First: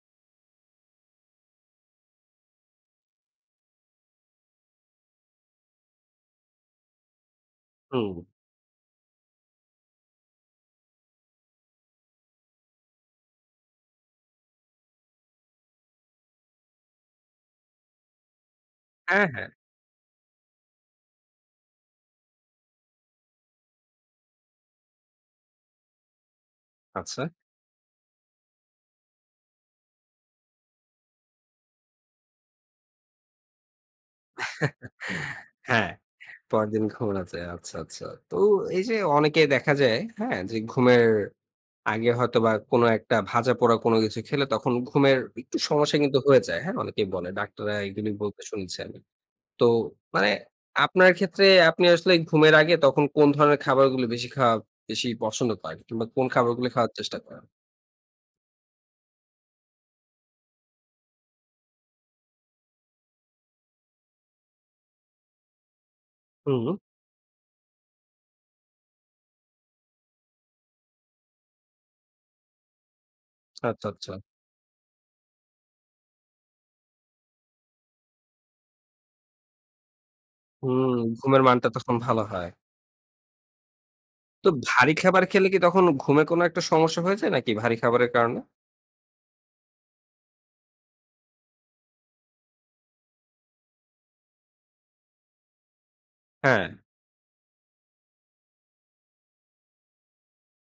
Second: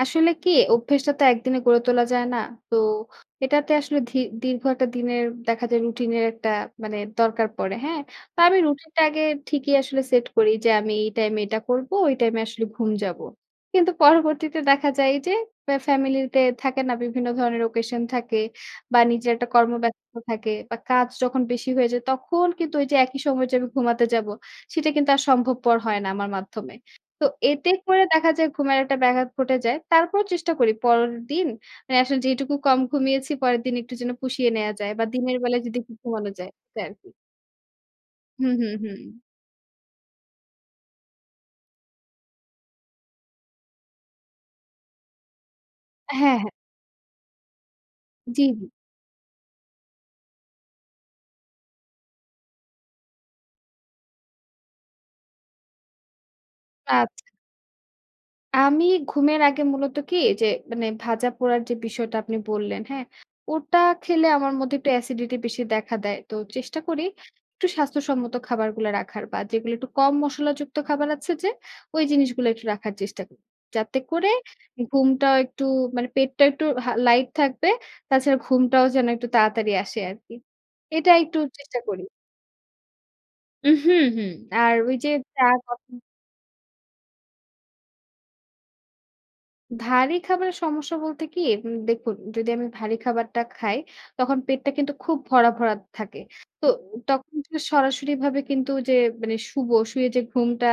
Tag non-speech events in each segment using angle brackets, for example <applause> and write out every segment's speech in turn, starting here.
আসলে কি অভ্যেসটা তো একদিনে গড়ে তোলা যায় না। তো এটাতে আসলে ধি দীর্ঘ একটা দিনের দেখা যায় রুটিন এর একটা মানে দরকার পড়ে। হ্যাঁ? হুম। তো আমি রুটিনটা আগে ঠিকই আসলে সেট করি যে, আমি এই টাইমে এটা করবো, ওই টাইমে আসলে ঘুম যাবো। কিন্তু পরবর্তীতে দেখা যায় যে, আ ফ্যামিলি তে থাকে না? বিভিন্ন ধরনের occasion থাকে। বা অ্যা নিজের একটা হ্যাঁ। কর্ম ব্যস্ত থাকে বা কাজ যখন বেশি হয়ে যায় তখন কিন্তু ওই যে, একই সময়ে যে, আমি ঘুমাতে যাব। সেটা কিন্তু আর সম্ভবপর হয় না আমার মাধ্যমে। তো আচ্ছা। এতে করে দেখা যায় ঘুমের একটা ব্যাঘাত ঘটে যায়। তারপরও চেষ্টা করি। পরের দিন মানে আসলে যেটুকু কম ঘুমিয়েছি পরের দিন একটু যেন পুষিয়ে নেয়া যায় বা দিনের <chuckles> বেলায় যদি হ্যাঁ, একটু ঘুমানো যায় পরেরদিন এটাই আরকি। ঘুম আছে। আচ্ছা, আচ্ছা। তো হুম, হুম, এই যে, হুম। অনেকে দেখা যায়, হ্যাঁ, যে, ঘুমের আগে হয়তোবা কোন একটা ভাজাপোড়া কোন কিছু খেলে তখন ঘুমের একটু সমস্যা কিন্তু হ্যাঁ, হয়ে হ্যাঁ। যায়। হ্যাঁ, অনেকেই বলে। ডাক্তাররা এগুলি বলতে জি, জি। শুনেছি আমি। তো মানে আপনার ক্ষেত্রে আপনি আসলে ঘুমের আগে তখন কোন ধরনের খাবারগুলি বেশি খাওয়া বেশি পছন্দ করেন কিংবা কোন খাবারগুলো খাওয়ার চেষ্টা আচ্ছা। করেন? আমি ঘুমের আগে মূলত কি ওইযে মানে ভাজা পোড়ার যে, বিষয়টা আপনি বললেন হ্যাঁ, ওটা খেলে আমার মধ্যে একটু অ্যাসিডিটি বেশি দেখা দেয়। তো হুম। চেষ্টা করি একটু স্বাস্থ্যসম্মত খাবারগুলা রাখার বা যেগুলা একটু কম মশলা যুক্ত খাবার আছে যে, ওই জিনিসগুলা একটু রাখার চেষ্টা করি। আচ্চা, যাতে আচ্চা। করে ঘুমটাও একটু মানে পেটটা একটু হা লাইট থাকবে। তাছাড়া ঘুমটাও যেন একটু তাড়াতাড়ি আসে আরকি। হুম, এটা একটু ঘুমের মানটা চেষ্টা তখন করি। ভালো হয়। উ হুম, হুম। তো আর ভারী ওই যে, খাবার চা খেলে কি তখন কফি ঘুমে কোন একটা সমস্যা হয়ে যায় নাকি ভারী খাবারের কারণে? ভারী খাবারের সমস্যা বলতে কি? উম দেখুন যদি আমি ভারী খাবারটা খাই তখন পেটটা কিন্তু খুব ভরা, ভরা থাকে। তো হ্যাঁ। তখন জ সরাসরি ভাবে কিন্তু যে, মানে শুবো শুয়ে যে, ঘুমটা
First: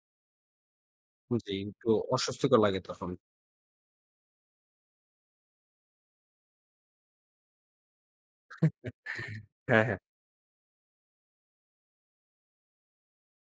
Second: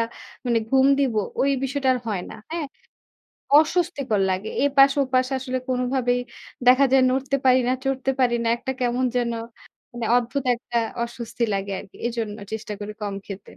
মানে ঘুম দিব ওই জি, বিষয়টা একটু আর হয় না। অস্বস্তিকর হ্যাঁ? লাগে তখন। অস্বস্তিকর লাগে। এপাশে ওপাশে আসলে কোনভাবেই দেখা যায় নড়তে পারি না, চড়তে পারি না। একটা কেমন যেন <chuckles> হ্যাঁ, হ্যাঁ। মানে অদ্ভুত একটা অস্বস্তি লাগে আরকি। এজন্য চেষ্টা করি কম খেতে।